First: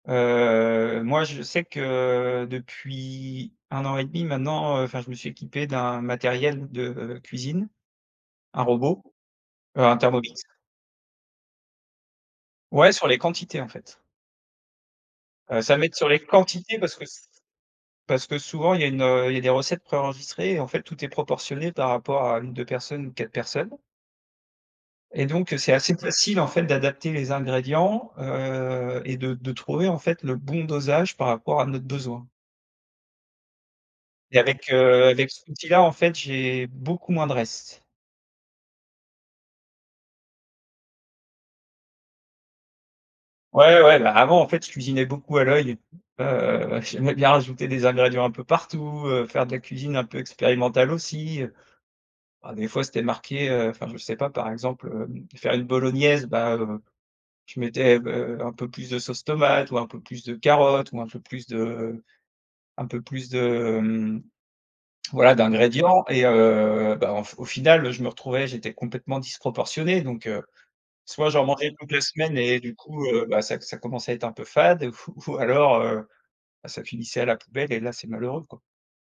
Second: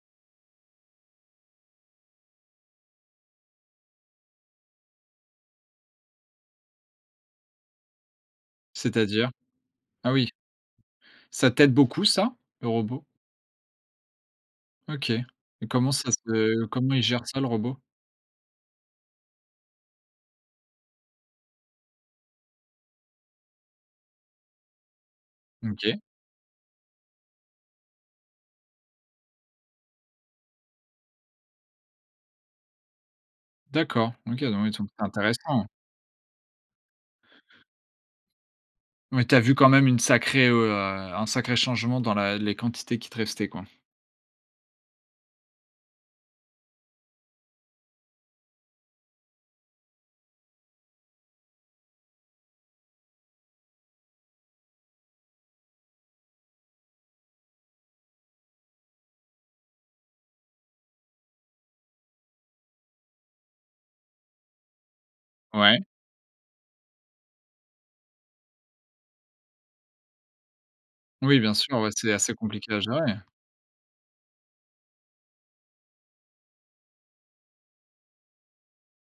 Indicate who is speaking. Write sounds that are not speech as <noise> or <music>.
Speaker 1: Heu, moi, je sais que, heu, depuis, 1 an et 1/2 maintenant, heu, enfin, je me suis équipé d'un matériel de cuisine, un robot,
Speaker 2: C'est-à-dire?
Speaker 1: heu, un
Speaker 2: Ah oui.
Speaker 1: Thermomix.
Speaker 2: Ça t'aide beaucoup ça, le
Speaker 1: Ouais,
Speaker 2: robot?
Speaker 1: sur les quantités, en fait.
Speaker 2: OK.
Speaker 1: Heu,
Speaker 2: Et
Speaker 1: ça
Speaker 2: comment
Speaker 1: m'aide sur
Speaker 2: ça
Speaker 1: les
Speaker 2: se
Speaker 1: quantités
Speaker 2: comment
Speaker 1: parce
Speaker 2: il
Speaker 1: que
Speaker 2: gère
Speaker 1: s
Speaker 2: ça, le robot?
Speaker 1: parce que souvent il y a une, heu, il y a des recettes pré-enregistrées et en fait, tout est proportionné par rapport à 1-2 personnes ou 4 personnes et donc, heu, c'est assez
Speaker 2: OK.
Speaker 1: facile, en fait, d'adapter les ingrédients, heu, et de de trouver, en fait, le bon dosage par rapport à notre besoin
Speaker 2: D'accord.
Speaker 1: et
Speaker 2: OK,
Speaker 1: avec,
Speaker 2: donc <unintelligible>
Speaker 1: heu, avec cet
Speaker 2: intéressant.
Speaker 1: outil-là, en fait, j'ai beaucoup moins de restes.
Speaker 2: Mais, tu as vu quand même une sacrée, heu, à un sacré changement dans la les quantités qui te restaient, quoi?
Speaker 1: Ouais, ouais, ouais. Bah, avant, en fait, je cuisinais beaucoup à l'œil et tout, heu, bah j'aimais bien rajouter des ingrédients un peu partout, heu, faire de la cuisine un peu expérimentale aussi, heu. Bah, des fois, c'était marqué, heu, enfin, je sais pas, par exemple, hem, faire une bolognaise, bah, heu, je mettais b heu, un peu plus de sauce tomate ou un peu plus de carottes ou un peu plus de un peu plus de, hem voilà,
Speaker 2: Ouais.
Speaker 1: d'ingrédients. Et heu, bah en f au final, heu, je me retrouvais, j'étais complètement disproportionné, donc, heu, soit
Speaker 2: Oui,
Speaker 1: j'en
Speaker 2: bien
Speaker 1: mangeais
Speaker 2: sûr, ouais.
Speaker 1: toute la
Speaker 2: C'est assez
Speaker 1: semaine et
Speaker 2: compliqué
Speaker 1: du
Speaker 2: à
Speaker 1: coup,
Speaker 2: gérer.
Speaker 1: heu, bah ça ça commençait à être un peu fade ou f ou alors, heu, bah, ça finissait à la poubelle et là, c'est malheureux, quoi.